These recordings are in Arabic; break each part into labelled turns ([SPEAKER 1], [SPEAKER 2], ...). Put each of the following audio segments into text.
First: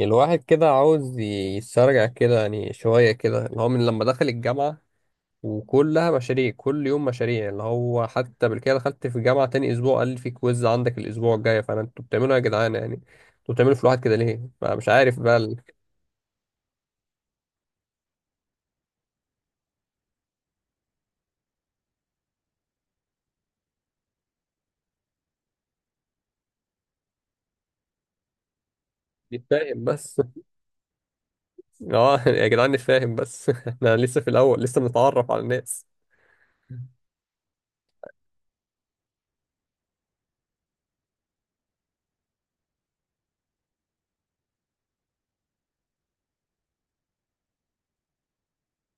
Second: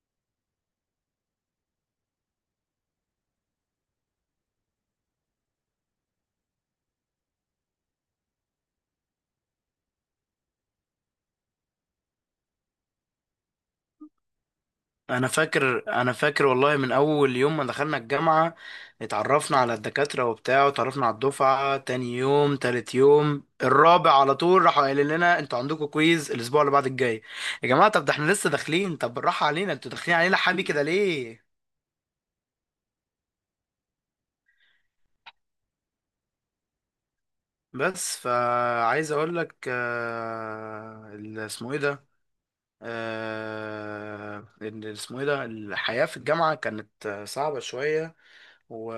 [SPEAKER 1] الواحد كده عاوز يسترجع كده، يعني شوية كده، اللي هو من لما دخل الجامعة. وكلها مشاريع، كل يوم مشاريع. اللي هو حتى بالكده دخلت في الجامعة تاني أسبوع، قال لي في كويز عندك الأسبوع الجاي. فأنا أنتوا بتعملوا إيه يا جدعان؟ يعني أنتوا بتعملوا في الواحد كده ليه؟ فمش عارف
[SPEAKER 2] انا
[SPEAKER 1] بقى،
[SPEAKER 2] فاكر انا فاكر والله من اول يوم ما دخلنا الجامعه، اتعرفنا على الدكاتره وبتاع، واتعرفنا على الدفعه. تاني يوم تالت يوم الرابع على طول راحوا قايلين لنا انتوا عندكم كويز الاسبوع اللي بعد الجاي. يا جماعه، طب ده احنا لسه داخلين، طب بالراحه علينا،
[SPEAKER 1] نتفاهم
[SPEAKER 2] انتوا داخلين
[SPEAKER 1] بس.
[SPEAKER 2] علينا حبي كده ليه؟
[SPEAKER 1] أه يا جدعان، نتفاهم بس. إحنا لسه في الأول، لسه بنتعرف على الناس.
[SPEAKER 2] بس فعايز اقول لك اسمه ايه ده الحياه في الجامعه كانت صعبه شويه. و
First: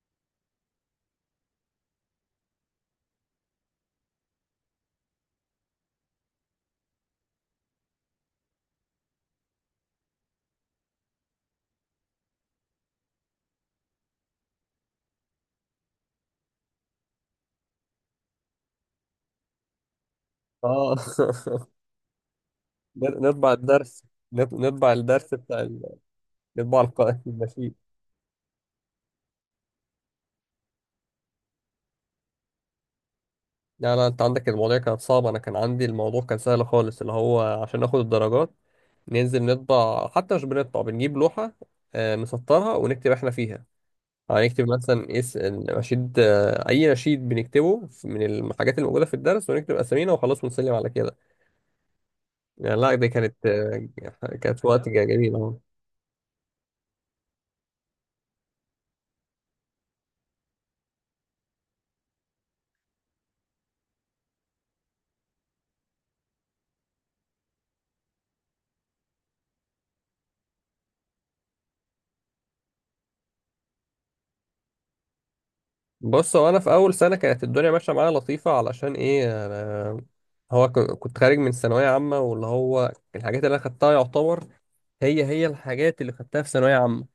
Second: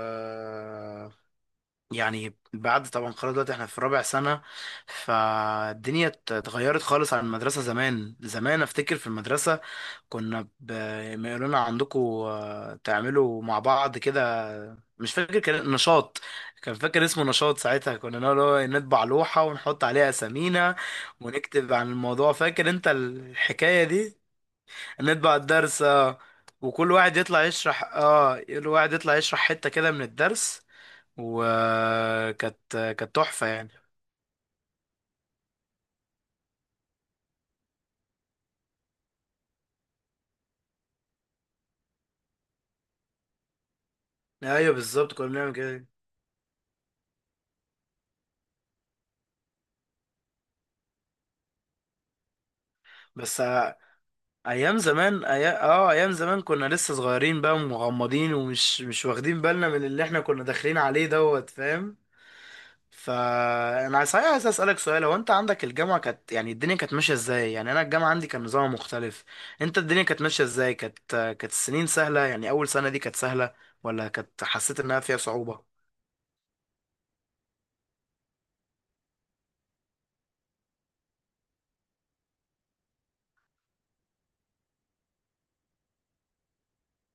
[SPEAKER 2] يعني بعد طبعا خلاص دلوقتي احنا في رابع سنة، فالدنيا اتغيرت خالص عن المدرسة. زمان زمان افتكر في المدرسة كنا ب... ما يقولوا لنا عندكم تعملوا مع بعض كده، مش فاكر كان نشاط، كان فاكر اسمه نشاط ساعتها، كنا نقول هو إيه، نطبع لوحة ونحط عليها أسامينا
[SPEAKER 1] أه.
[SPEAKER 2] ونكتب عن الموضوع. فاكر انت
[SPEAKER 1] نطبع
[SPEAKER 2] الحكاية
[SPEAKER 1] الدرس.
[SPEAKER 2] دي؟
[SPEAKER 1] نطبع الدرس
[SPEAKER 2] نطبع
[SPEAKER 1] بتاع
[SPEAKER 2] الدرس
[SPEAKER 1] نطبع
[SPEAKER 2] وكل واحد يطلع
[SPEAKER 1] المشيت.
[SPEAKER 2] يشرح، اه كل واحد يطلع يشرح حتة كده من الدرس. وكانت كانت تحفة يعني.
[SPEAKER 1] لا، لا، انت عندك المواضيع كانت صعبة، انا كان عندي الموضوع كان سهل خالص. اللي هو عشان ناخد الدرجات، ننزل نطبع. حتى مش بنطبع، بنجيب لوحة. نسطرها ونكتب احنا فيها. يعني نكتب
[SPEAKER 2] ايوه بالظبط
[SPEAKER 1] مثلا
[SPEAKER 2] كنا
[SPEAKER 1] اس
[SPEAKER 2] بنعمل كده.
[SPEAKER 1] النشيد، اي نشيد بنكتبه من الحاجات الموجودة في الدرس، ونكتب اسامينا وخلاص، ونسلم على كده يعني. لا، دي
[SPEAKER 2] بس
[SPEAKER 1] كانت آه، كانت
[SPEAKER 2] ايام
[SPEAKER 1] وقت
[SPEAKER 2] زمان
[SPEAKER 1] جميل اهو.
[SPEAKER 2] اه ايام زمان كنا لسه صغيرين بقى ومغمضين ومش مش واخدين بالنا من اللي احنا كنا داخلين عليه، دوت فاهم؟ فانا صحيح عايز اسالك سؤال، هو انت عندك الجامعه كانت يعني الدنيا كانت ماشيه ازاي؟ يعني انا الجامعه عندي كان نظام مختلف. انت الدنيا كانت ماشيه ازاي؟ كانت السنين سهله يعني؟ اول سنه دي كانت سهله ولا كانت حسيت انها فيها صعوبه؟
[SPEAKER 1] بص، هو انا في اول سنة كانت الدنيا ماشية معايا لطيفة. علشان ايه؟ هو كنت خارج من ثانوية عامة، واللي هو الحاجات اللي أنا خدتها يعتبر هي هي الحاجات اللي خدتها في ثانوية عامة.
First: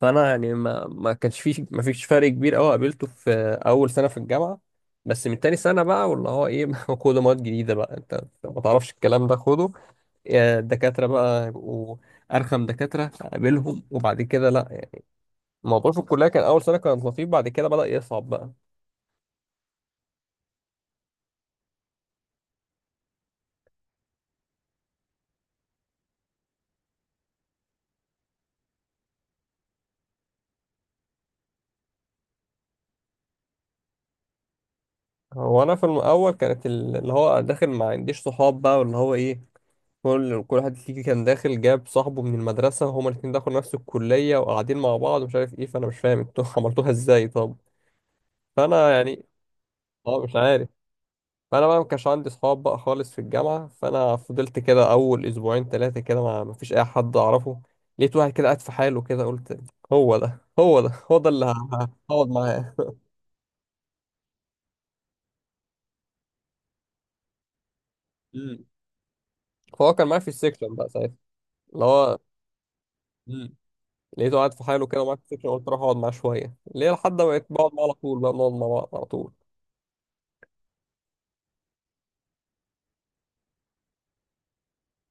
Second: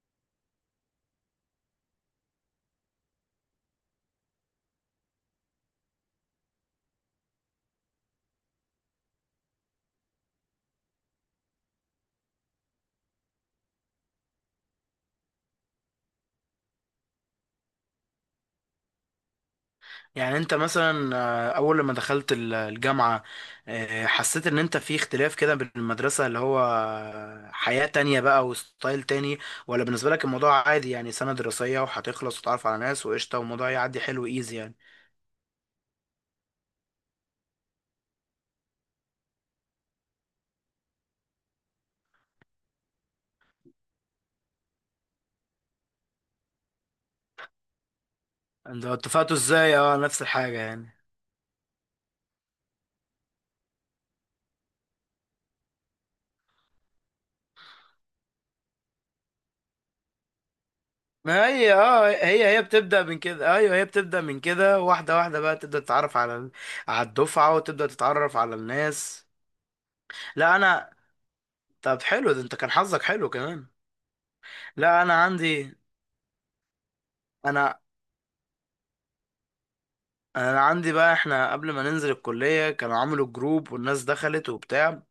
[SPEAKER 1] فأنا يعني ما كانش فيه، ما فيش فرق كبير أوي قابلته في أول سنة في الجامعة. بس من تاني سنة بقى، واللي هو إيه؟ خد مواد جديدة بقى، أنت ما تعرفش الكلام ده، خده. يا الدكاترة بقى يبقوا أرخم دكاترة قابلهم. وبعد كده لأ. الموضوع في الكلية كان أول سنة كان لطيف، بعد كده بدأ يصعب بقى.
[SPEAKER 2] يعني انت مثلا اول لما دخلت الجامعة، حسيت ان انت في اختلاف كده بين المدرسة اللي هو حياة تانية بقى وستايل تاني، ولا بالنسبة لك الموضوع عادي يعني سنة دراسية وهتخلص وتتعرف على ناس وقشطة والموضوع يعدي حلو ايزي يعني؟
[SPEAKER 1] هو أنا في الأول كانت اللي هو داخل ما عنديش صحاب بقى، واللي هو إيه. كل واحد فيك كان داخل جاب صاحبه من المدرسة، هما الاتنين دخلوا نفس الكلية وقاعدين مع بعض ومش عارف ايه. فأنا مش فاهم انتوا عملتوها ازاي طب؟ فأنا
[SPEAKER 2] انتوا
[SPEAKER 1] يعني.
[SPEAKER 2] اتفقتوا ازاي؟ اه نفس
[SPEAKER 1] اه، مش
[SPEAKER 2] الحاجة
[SPEAKER 1] عارف.
[SPEAKER 2] يعني.
[SPEAKER 1] فأنا بقى ما كانش عندي صحاب بقى خالص في الجامعة. فأنا فضلت كده أول أسبوعين تلاتة كده، ما فيش أي حد أعرفه. لقيت واحد كده قاعد في حاله كده، قلت هو ده، هو ده، هو ده اللي
[SPEAKER 2] ما هي اه
[SPEAKER 1] هقعد
[SPEAKER 2] هي هي
[SPEAKER 1] معاه.
[SPEAKER 2] بتبدأ من كده، ايوه هي بتبدأ من كده، واحدة واحدة بقى تبدأ تتعرف على على الدفعة وتبدأ تتعرف على
[SPEAKER 1] امم
[SPEAKER 2] الناس.
[SPEAKER 1] فهو كان معايا في
[SPEAKER 2] لا
[SPEAKER 1] السكشن بقى
[SPEAKER 2] انا
[SPEAKER 1] ساعتها، اللي
[SPEAKER 2] طب
[SPEAKER 1] هو.
[SPEAKER 2] حلو، ده انت كان حظك حلو
[SPEAKER 1] امم
[SPEAKER 2] كمان.
[SPEAKER 1] لقيته قاعد في حاله
[SPEAKER 2] لا
[SPEAKER 1] كده
[SPEAKER 2] انا
[SPEAKER 1] معايا في السكشن، قلت
[SPEAKER 2] عندي
[SPEAKER 1] أروح أقعد معاه شوية ليه، لحد ما بقيت بقعد
[SPEAKER 2] انا
[SPEAKER 1] معاه على طول بقى، بنقعد مع بعض على طول.
[SPEAKER 2] انا عندي بقى، احنا قبل ما ننزل الكلية كانوا عملوا جروب والناس دخلت وبتاع،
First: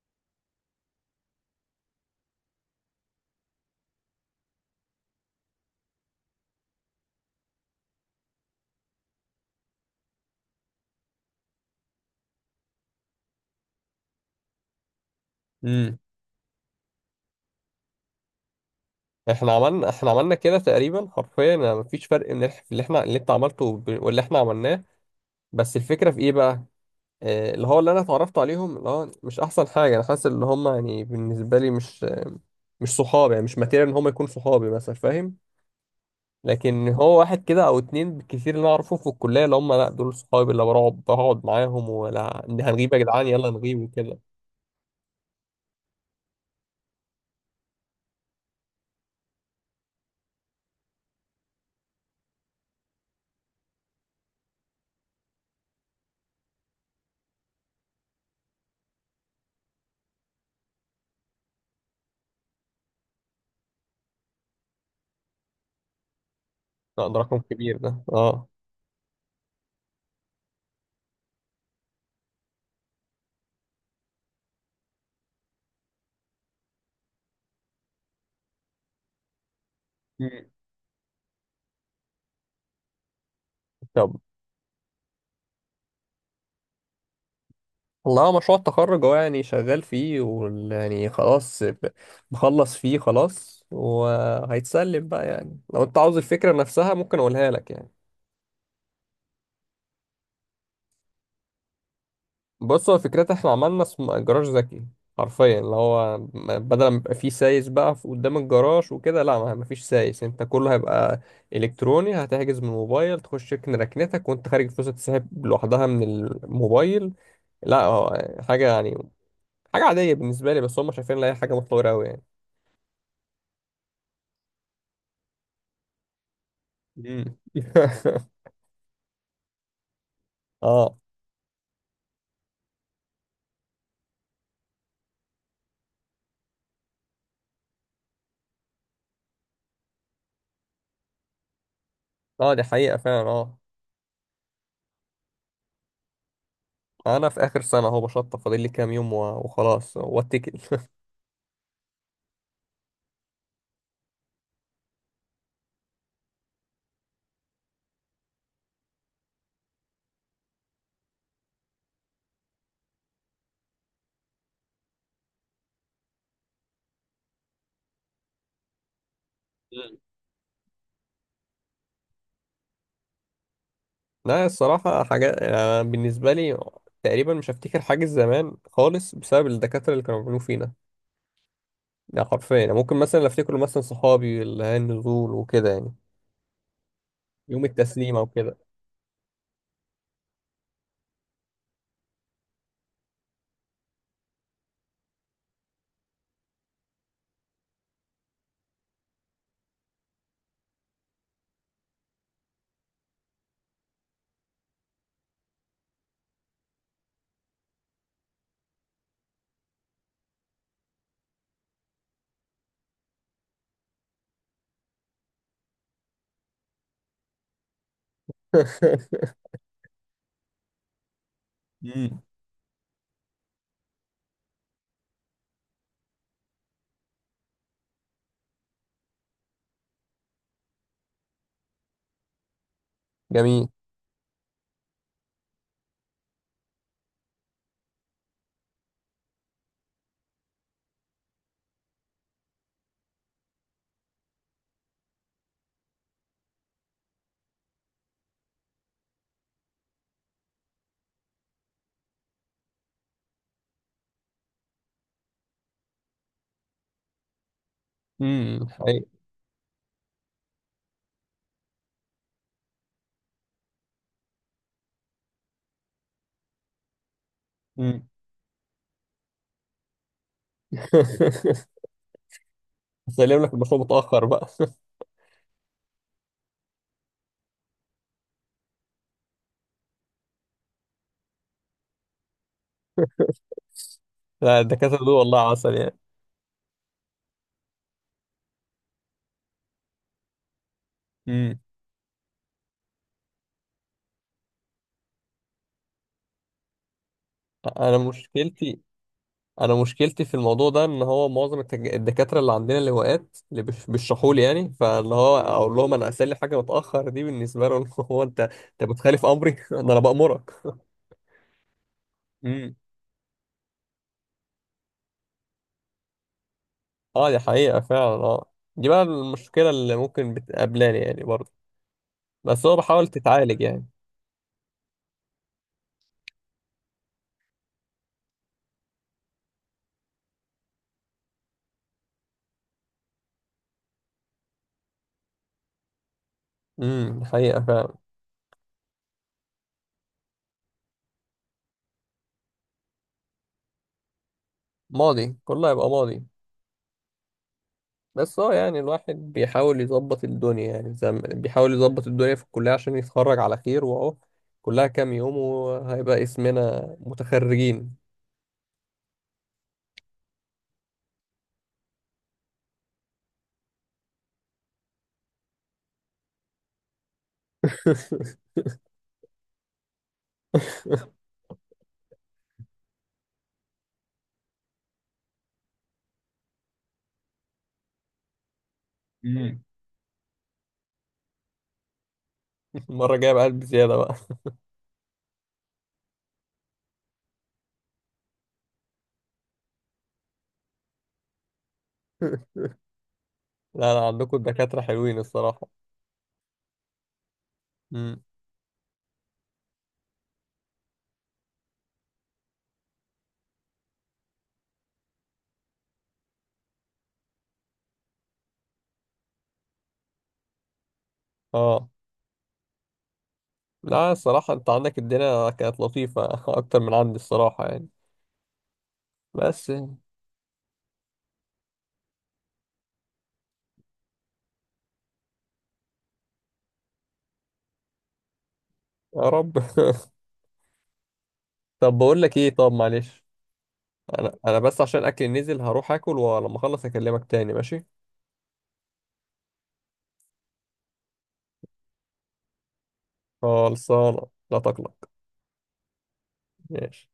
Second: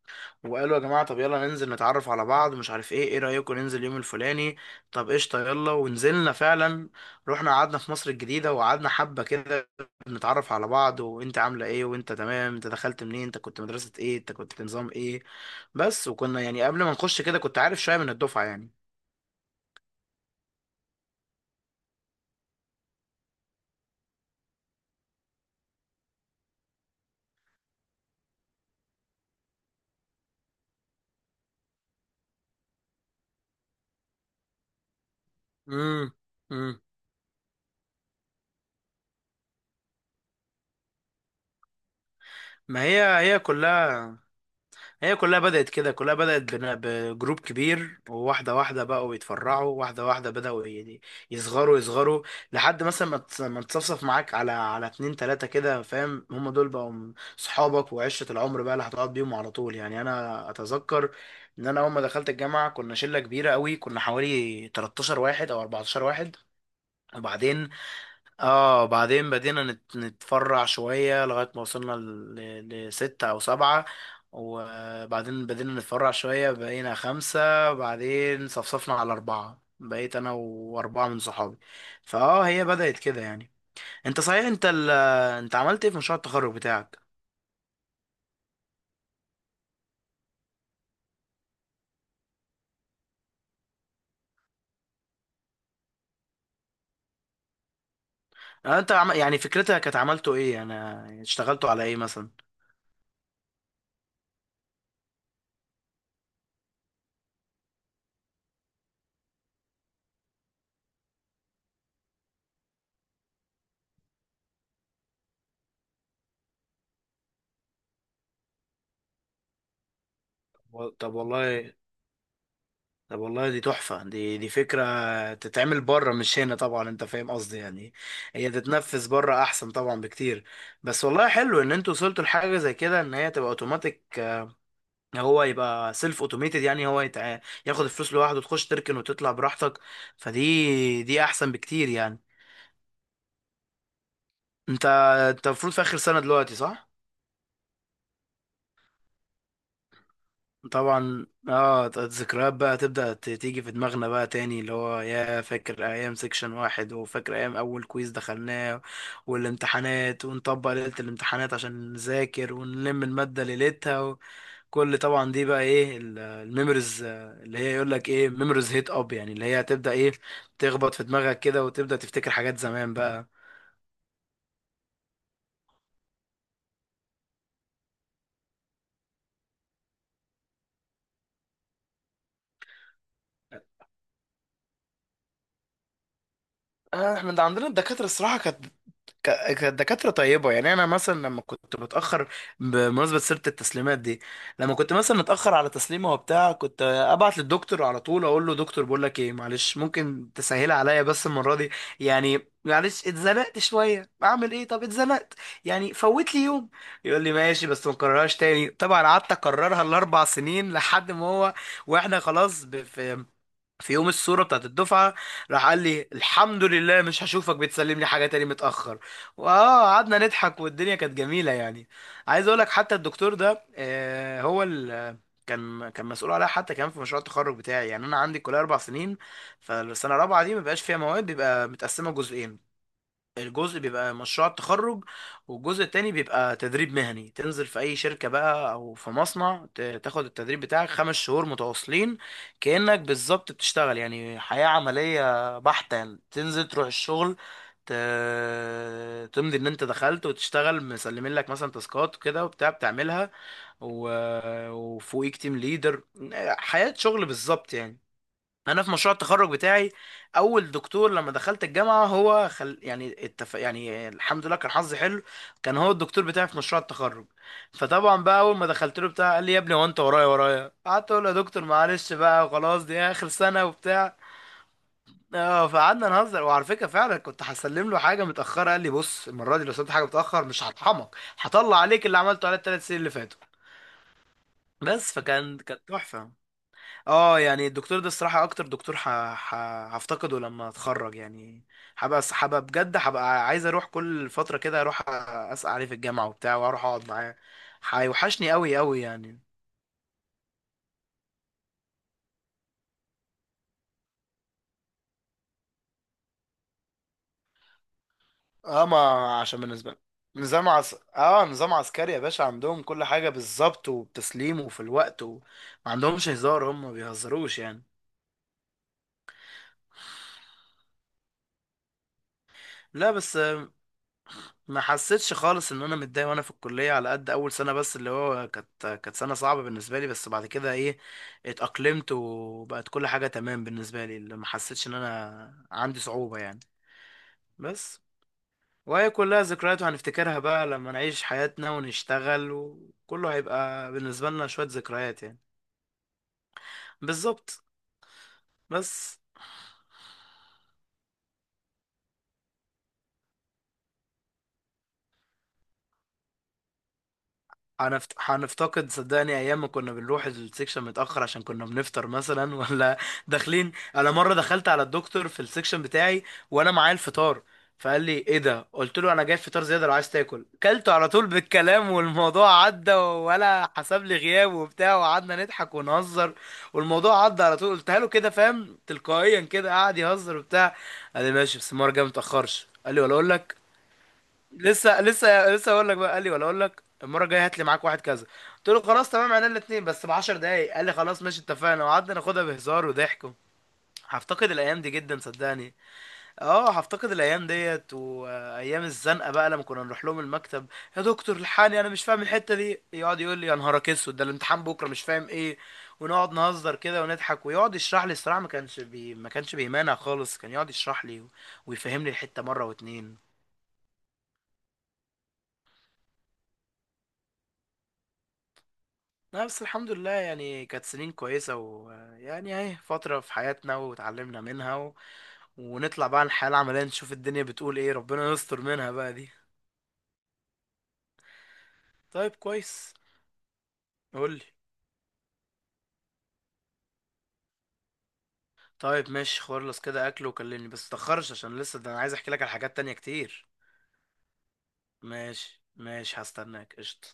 [SPEAKER 2] وقالوا يا جماعة طب يلا ننزل نتعرف على بعض، مش عارف ايه، ايه رأيكم ننزل يوم الفلاني؟ طب قشطة، يلا. ونزلنا فعلا، رحنا قعدنا في مصر الجديدة وقعدنا حبة كده نتعرف على بعض، وانت عاملة ايه، وانت تمام، انت دخلت منين، انت كنت مدرسة ايه، انت كنت نظام ايه.
[SPEAKER 1] امم.
[SPEAKER 2] بس، وكنا يعني قبل ما نخش كده كنت عارف شوية من الدفعة يعني.
[SPEAKER 1] احنا عملنا كده تقريبا حرفيا، يعني مفيش فرق ان إح- في اللي احنا اللي انت عملته واللي احنا عملناه. بس الفكره في ايه بقى؟ اللي هو، اللي انا اتعرفت عليهم، اللي هو مش احسن حاجه. انا حاسس ان هم يعني بالنسبه لي مش صحابي، يعني مش ماتيريال ان هم يكونوا صحابي مثلا، فاهم.
[SPEAKER 2] امم. امم.
[SPEAKER 1] لكن هو واحد كده او اتنين بالكثير اللي انا اعرفهم في الكليه، اللي هم لا دول صحابي، اللي بقعد معاهم، ولا
[SPEAKER 2] ما
[SPEAKER 1] هنغيب يا
[SPEAKER 2] هي
[SPEAKER 1] جدعان
[SPEAKER 2] هي
[SPEAKER 1] يلا نغيب
[SPEAKER 2] كلها،
[SPEAKER 1] وكده.
[SPEAKER 2] هي كلها بدأت كده، كلها بدأت بجروب كبير، وواحدة واحدة بقوا يتفرعوا، واحدة واحدة بدأوا يعني يصغروا يصغروا، لحد مثلا ما تصفصف معاك على على اتنين تلاتة كده، فاهم؟ هم دول بقوا صحابك وعشرة العمر بقى اللي هتقعد بيهم على طول يعني. أنا أتذكر إن أنا أول ما دخلت الجامعة كنا شلة كبيرة قوي، كنا حوالي 13 واحد أو 14 واحد.
[SPEAKER 1] لا، ده رقم
[SPEAKER 2] وبعدين
[SPEAKER 1] كبير ده، اه.
[SPEAKER 2] اه بعدين بدينا نتفرع شوية لغاية ما وصلنا لستة أو سبعة، وبعدين بدينا نتفرع شوية بقينا خمسة، بعدين صفصفنا على أربعة، بقيت أنا
[SPEAKER 1] مم.
[SPEAKER 2] وأربعة من صحابي. فاه هي بدأت كده يعني.
[SPEAKER 1] طب
[SPEAKER 2] أنت صحيح أنت عملت إيه في مشروع التخرج بتاعك؟
[SPEAKER 1] والله، هو مشروع التخرج، هو يعني شغال فيه ويعني خلاص، بخلص فيه خلاص وهيتسلم بقى. يعني لو انت عاوز الفكرة نفسها ممكن اقولها لك يعني.
[SPEAKER 2] يعني فكرتها كانت، عملته إيه؟ أنا اشتغلتوا على إيه مثلا؟
[SPEAKER 1] بص، هو فكرتها احنا عملنا جراج ذكي. حرفيا، اللي هو بدل ما يبقى فيه سايس بقى قدام الجراج وكده. لا، ما فيش سايس. انت كله هيبقى الكتروني، هتحجز من الموبايل، تخش تكن ركنتك، وانت خارج الفلوس هتسحب لوحدها من الموبايل. لا هو حاجة يعني، حاجة عادية بالنسبة لي، بس
[SPEAKER 2] و-
[SPEAKER 1] هم
[SPEAKER 2] طب
[SPEAKER 1] شايفين ان هي حاجة
[SPEAKER 2] والله
[SPEAKER 1] متطورة أوي يعني.
[SPEAKER 2] طب والله دي تحفة، دي فكرة تتعمل بره مش هنا طبعا، انت
[SPEAKER 1] مم.
[SPEAKER 2] فاهم قصدي يعني. هي تتنفذ بره احسن طبعا بكتير.
[SPEAKER 1] اه.
[SPEAKER 2] بس والله حلو ان انتوا وصلتوا لحاجة زي كده، ان هي تبقى اوتوماتيك، هو يبقى سيلف اوتوميتد، يعني ياخد الفلوس لوحده، تخش تركن وتطلع براحتك. فدي احسن بكتير يعني.
[SPEAKER 1] اه، دي حقيقة فعلا، اه.
[SPEAKER 2] انت انت المفروض في اخر سنة دلوقتي، صح؟
[SPEAKER 1] انا في اخر سنة اهو، بشطب، فاضل لي كام يوم وخلاص واتكل.
[SPEAKER 2] طبعا اه الذكريات بقى تبدأ تيجي في دماغنا بقى تاني، اللي هو يا فاكر ايام سيكشن واحد، وفاكر ايام اول كويز دخلناه والامتحانات، ونطبق ليلة الامتحانات عشان نذاكر ونلم المادة ليلتها. وكل طبعا دي بقى ايه الميموريز اللي هي يقول لك ايه ميموريز هيت اب، يعني اللي هي هتبدأ
[SPEAKER 1] مم.
[SPEAKER 2] ايه تخبط في دماغك كده وتبدأ تفتكر حاجات زمان بقى.
[SPEAKER 1] لا الصراحة، حاجات أنا بالنسبة لي تقريبا مش هفتكر حاجة زمان خالص، بسبب الدكاترة اللي كانوا بيعملوا فينا. ده حرفيا يعني. ممكن مثلا اللي افتكره مثلا صحابي، اللي هي النزول وكده يعني،
[SPEAKER 2] احنا ده
[SPEAKER 1] يوم
[SPEAKER 2] عندنا الدكاترة
[SPEAKER 1] التسليمة
[SPEAKER 2] الصراحة
[SPEAKER 1] وكده.
[SPEAKER 2] كانت كانت دكاترة طيبة يعني. أنا مثلا لما كنت متأخر، بمناسبة سيرة التسليمات دي، لما كنت مثلا متأخر على تسليمة وبتاع كنت أبعت للدكتور على طول أقول له دكتور بقول لك إيه معلش ممكن تسهلها عليا بس المرة دي، يعني معلش اتزنقت شوية، أعمل إيه طب اتزنقت، يعني فوت لي يوم. يقول لي ماشي بس ما تكررهاش تاني، طبعا قعدت أكررها الأربع سنين لحد ما هو، وإحنا خلاص في يوم الصورة بتاعت الدفعة، راح قال لي الحمد لله مش هشوفك بتسلم لي حاجة تاني متأخر. واه قعدنا نضحك والدنيا كانت جميلة يعني.
[SPEAKER 1] مم.
[SPEAKER 2] عايز اقول لك حتى الدكتور ده آه، هو ال كان مسؤول عليها حتى كمان في مشروع التخرج بتاعي. يعني انا عندي الكليه اربع سنين، فالسنه الرابعه دي ما بيبقاش فيها مواد، بيبقى متقسمه جزئين:
[SPEAKER 1] جميل.
[SPEAKER 2] الجزء بيبقى مشروع التخرج، والجزء التاني بيبقى تدريب مهني تنزل في أي شركة بقى أو في مصنع تاخد التدريب بتاعك خمس شهور متواصلين كأنك بالظبط بتشتغل، يعني حياة عملية بحتة يعني. تنزل تروح الشغل، ت... تمضي إن أنت دخلت وتشتغل، مسلمين لك مثلا تاسكات وكده وبتاع بتعملها، و... وفوقيك تيم ليدر. حياة شغل بالظبط يعني.
[SPEAKER 1] امم،
[SPEAKER 2] انا في
[SPEAKER 1] حقيقي.
[SPEAKER 2] مشروع التخرج بتاعي، اول دكتور لما دخلت الجامعه هو يعني الحمد لله كان حظي حلو، كان هو الدكتور بتاعي في مشروع التخرج.
[SPEAKER 1] امم.
[SPEAKER 2] فطبعا بقى اول ما دخلت له بتاع قال لي يا ابني هو انت ورايا ورايا، قعدت اقول له يا دكتور معلش بقى خلاص دي اخر
[SPEAKER 1] سلم لك
[SPEAKER 2] سنه
[SPEAKER 1] المشروع
[SPEAKER 2] وبتاع.
[SPEAKER 1] متأخر بقى.
[SPEAKER 2] اه فقعدنا نهزر. وعلى فكره فعلا كنت هسلم له حاجه متاخره، قال لي بص المره دي لو سلمت حاجه متاخر مش هطحنك، هطلع عليك اللي عملته على الثلاث سنين اللي فاتوا.
[SPEAKER 1] لا الدكاترة دول
[SPEAKER 2] بس
[SPEAKER 1] والله
[SPEAKER 2] فكان كانت
[SPEAKER 1] عسل
[SPEAKER 2] تحفه. اه يعني الدكتور ده الصراحة اكتر دكتور ح... هفتقده لما اتخرج
[SPEAKER 1] يعني.
[SPEAKER 2] يعني. هبقى بجد هبقى عايز اروح كل فترة كده اروح اسأل عليه في الجامعة وبتاع واروح اقعد معاه.
[SPEAKER 1] انا
[SPEAKER 2] هيوحشني قوي
[SPEAKER 1] مشكلتي
[SPEAKER 2] قوي يعني.
[SPEAKER 1] انا مشكلتي في الموضوع ده، ان هو معظم الدكاتره اللي عندنا اللواءات، اللي بيشرحوا لي يعني. فاللي هو اقول لهم انا، اسال لي حاجه متاخر دي بالنسبه لهم، هو انت
[SPEAKER 2] اه
[SPEAKER 1] انت
[SPEAKER 2] ما
[SPEAKER 1] بتخالف امري،
[SPEAKER 2] عشان
[SPEAKER 1] ده
[SPEAKER 2] بالنسبة لي
[SPEAKER 1] انا بامرك.
[SPEAKER 2] اه نظام عسكري يا باشا،
[SPEAKER 1] امم،
[SPEAKER 2] عندهم كل حاجة بالظبط وبتسليم وفي الوقت، وما عندهمش هزار، هم ما
[SPEAKER 1] اه، دي
[SPEAKER 2] بيهزروش
[SPEAKER 1] حقيقه
[SPEAKER 2] يعني.
[SPEAKER 1] فعلا، اه. دي بقى المشكله اللي ممكن بتقابلاني يعني برضه، بس هو بحاول
[SPEAKER 2] لا بس
[SPEAKER 1] تتعالج يعني.
[SPEAKER 2] ما حسيتش خالص ان انا متضايق وانا في الكليه، على قد اول سنه بس اللي هو كانت سنه صعبه بالنسبه لي، بس بعد كده ايه، اتاقلمت وبقت كل حاجه تمام بالنسبه لي، اللي ما حسيتش ان انا عندي صعوبه يعني.
[SPEAKER 1] امم، حقيقه فعلا.
[SPEAKER 2] بس وهي كلها ذكريات، وهنفتكرها بقى لما نعيش حياتنا ونشتغل، وكله هيبقى بالنسبه لنا شويه ذكريات
[SPEAKER 1] ماضي،
[SPEAKER 2] يعني.
[SPEAKER 1] كله هيبقى ماضي.
[SPEAKER 2] بالظبط.
[SPEAKER 1] بس اه يعني الواحد
[SPEAKER 2] بس
[SPEAKER 1] بيحاول يظبط الدنيا يعني بيحاول يظبط الدنيا في الكلية عشان يتخرج على خير واهو. كلها كام يوم وهيبقى اسمنا متخرجين.
[SPEAKER 2] هنفتقد صدقني ايام ما كنا بنروح السكشن متاخر عشان كنا بنفطر مثلا ولا داخلين. انا مره دخلت على الدكتور في السكشن بتاعي وانا معايا الفطار، فقال لي ايه ده، قلت له انا جايب فطار زياده لو عايز تاكل. كلته على طول بالكلام والموضوع عدى، ولا حسب لي غياب وبتاع، وقعدنا نضحك ونهزر والموضوع عدى على طول. قلتها له كده فاهم تلقائيا
[SPEAKER 1] مم.
[SPEAKER 2] كده، قعد يهزر وبتاع. قال لي ماشي بس المره الجايه متاخرش، قال لي ولا
[SPEAKER 1] المرة
[SPEAKER 2] اقول
[SPEAKER 1] الجاية بقى
[SPEAKER 2] لك،
[SPEAKER 1] قلب زيادة بقى.
[SPEAKER 2] لسه لسه لسه اقول لك بقى، قال لي ولا اقول لك المره الجايه هات لي معاك واحد كذا. قلت له خلاص تمام، عنا الاثنين بس ب 10 دقايق، قال لي خلاص ماشي اتفقنا، وقعدنا ناخدها بهزار وضحك.
[SPEAKER 1] لا، لا، عندكم
[SPEAKER 2] هفتقد
[SPEAKER 1] الدكاترة
[SPEAKER 2] الايام دي
[SPEAKER 1] حلوين
[SPEAKER 2] جدا
[SPEAKER 1] الصراحة.
[SPEAKER 2] صدقني. اه هفتقد الايام ديت
[SPEAKER 1] امم.
[SPEAKER 2] وايام الزنقه بقى لما كنا نروح لهم المكتب، يا دكتور الحقني انا مش فاهم الحته دي، يقعد يقول لي يا نهارك اسود ده الامتحان بكره مش فاهم ايه، ونقعد نهزر كده ونضحك، ويقعد يشرح لي. الصراحه ما كانش بيمانع خالص، كان يقعد يشرح لي
[SPEAKER 1] اه،
[SPEAKER 2] ويفهمني الحته مره واتنين.
[SPEAKER 1] لا الصراحة، انت عندك الدنيا كانت لطيفة اكتر من عندي الصراحة يعني.
[SPEAKER 2] لا بس
[SPEAKER 1] بس
[SPEAKER 2] الحمد
[SPEAKER 1] يا
[SPEAKER 2] لله يعني كانت سنين كويسة، ويعني اهي فترة في حياتنا وتعلمنا منها، ونطلع بقى الحياة العملية نشوف الدنيا بتقول ايه، ربنا يستر منها بقى دي.
[SPEAKER 1] رب. طب بقول
[SPEAKER 2] طيب
[SPEAKER 1] لك ايه، طب
[SPEAKER 2] كويس،
[SPEAKER 1] معلش. انا
[SPEAKER 2] قولي.
[SPEAKER 1] انا بس عشان اكل نزل، هروح اكل ولما اخلص اكلمك تاني ماشي؟
[SPEAKER 2] طيب ماشي، خلص كده اكل وكلمني بس متأخرش عشان لسه ده انا عايز احكي لك على حاجات تانية كتير.
[SPEAKER 1] خلصانة، لا تقلق.
[SPEAKER 2] ماشي ماشي، هستناك قشطة.
[SPEAKER 1] ماشي.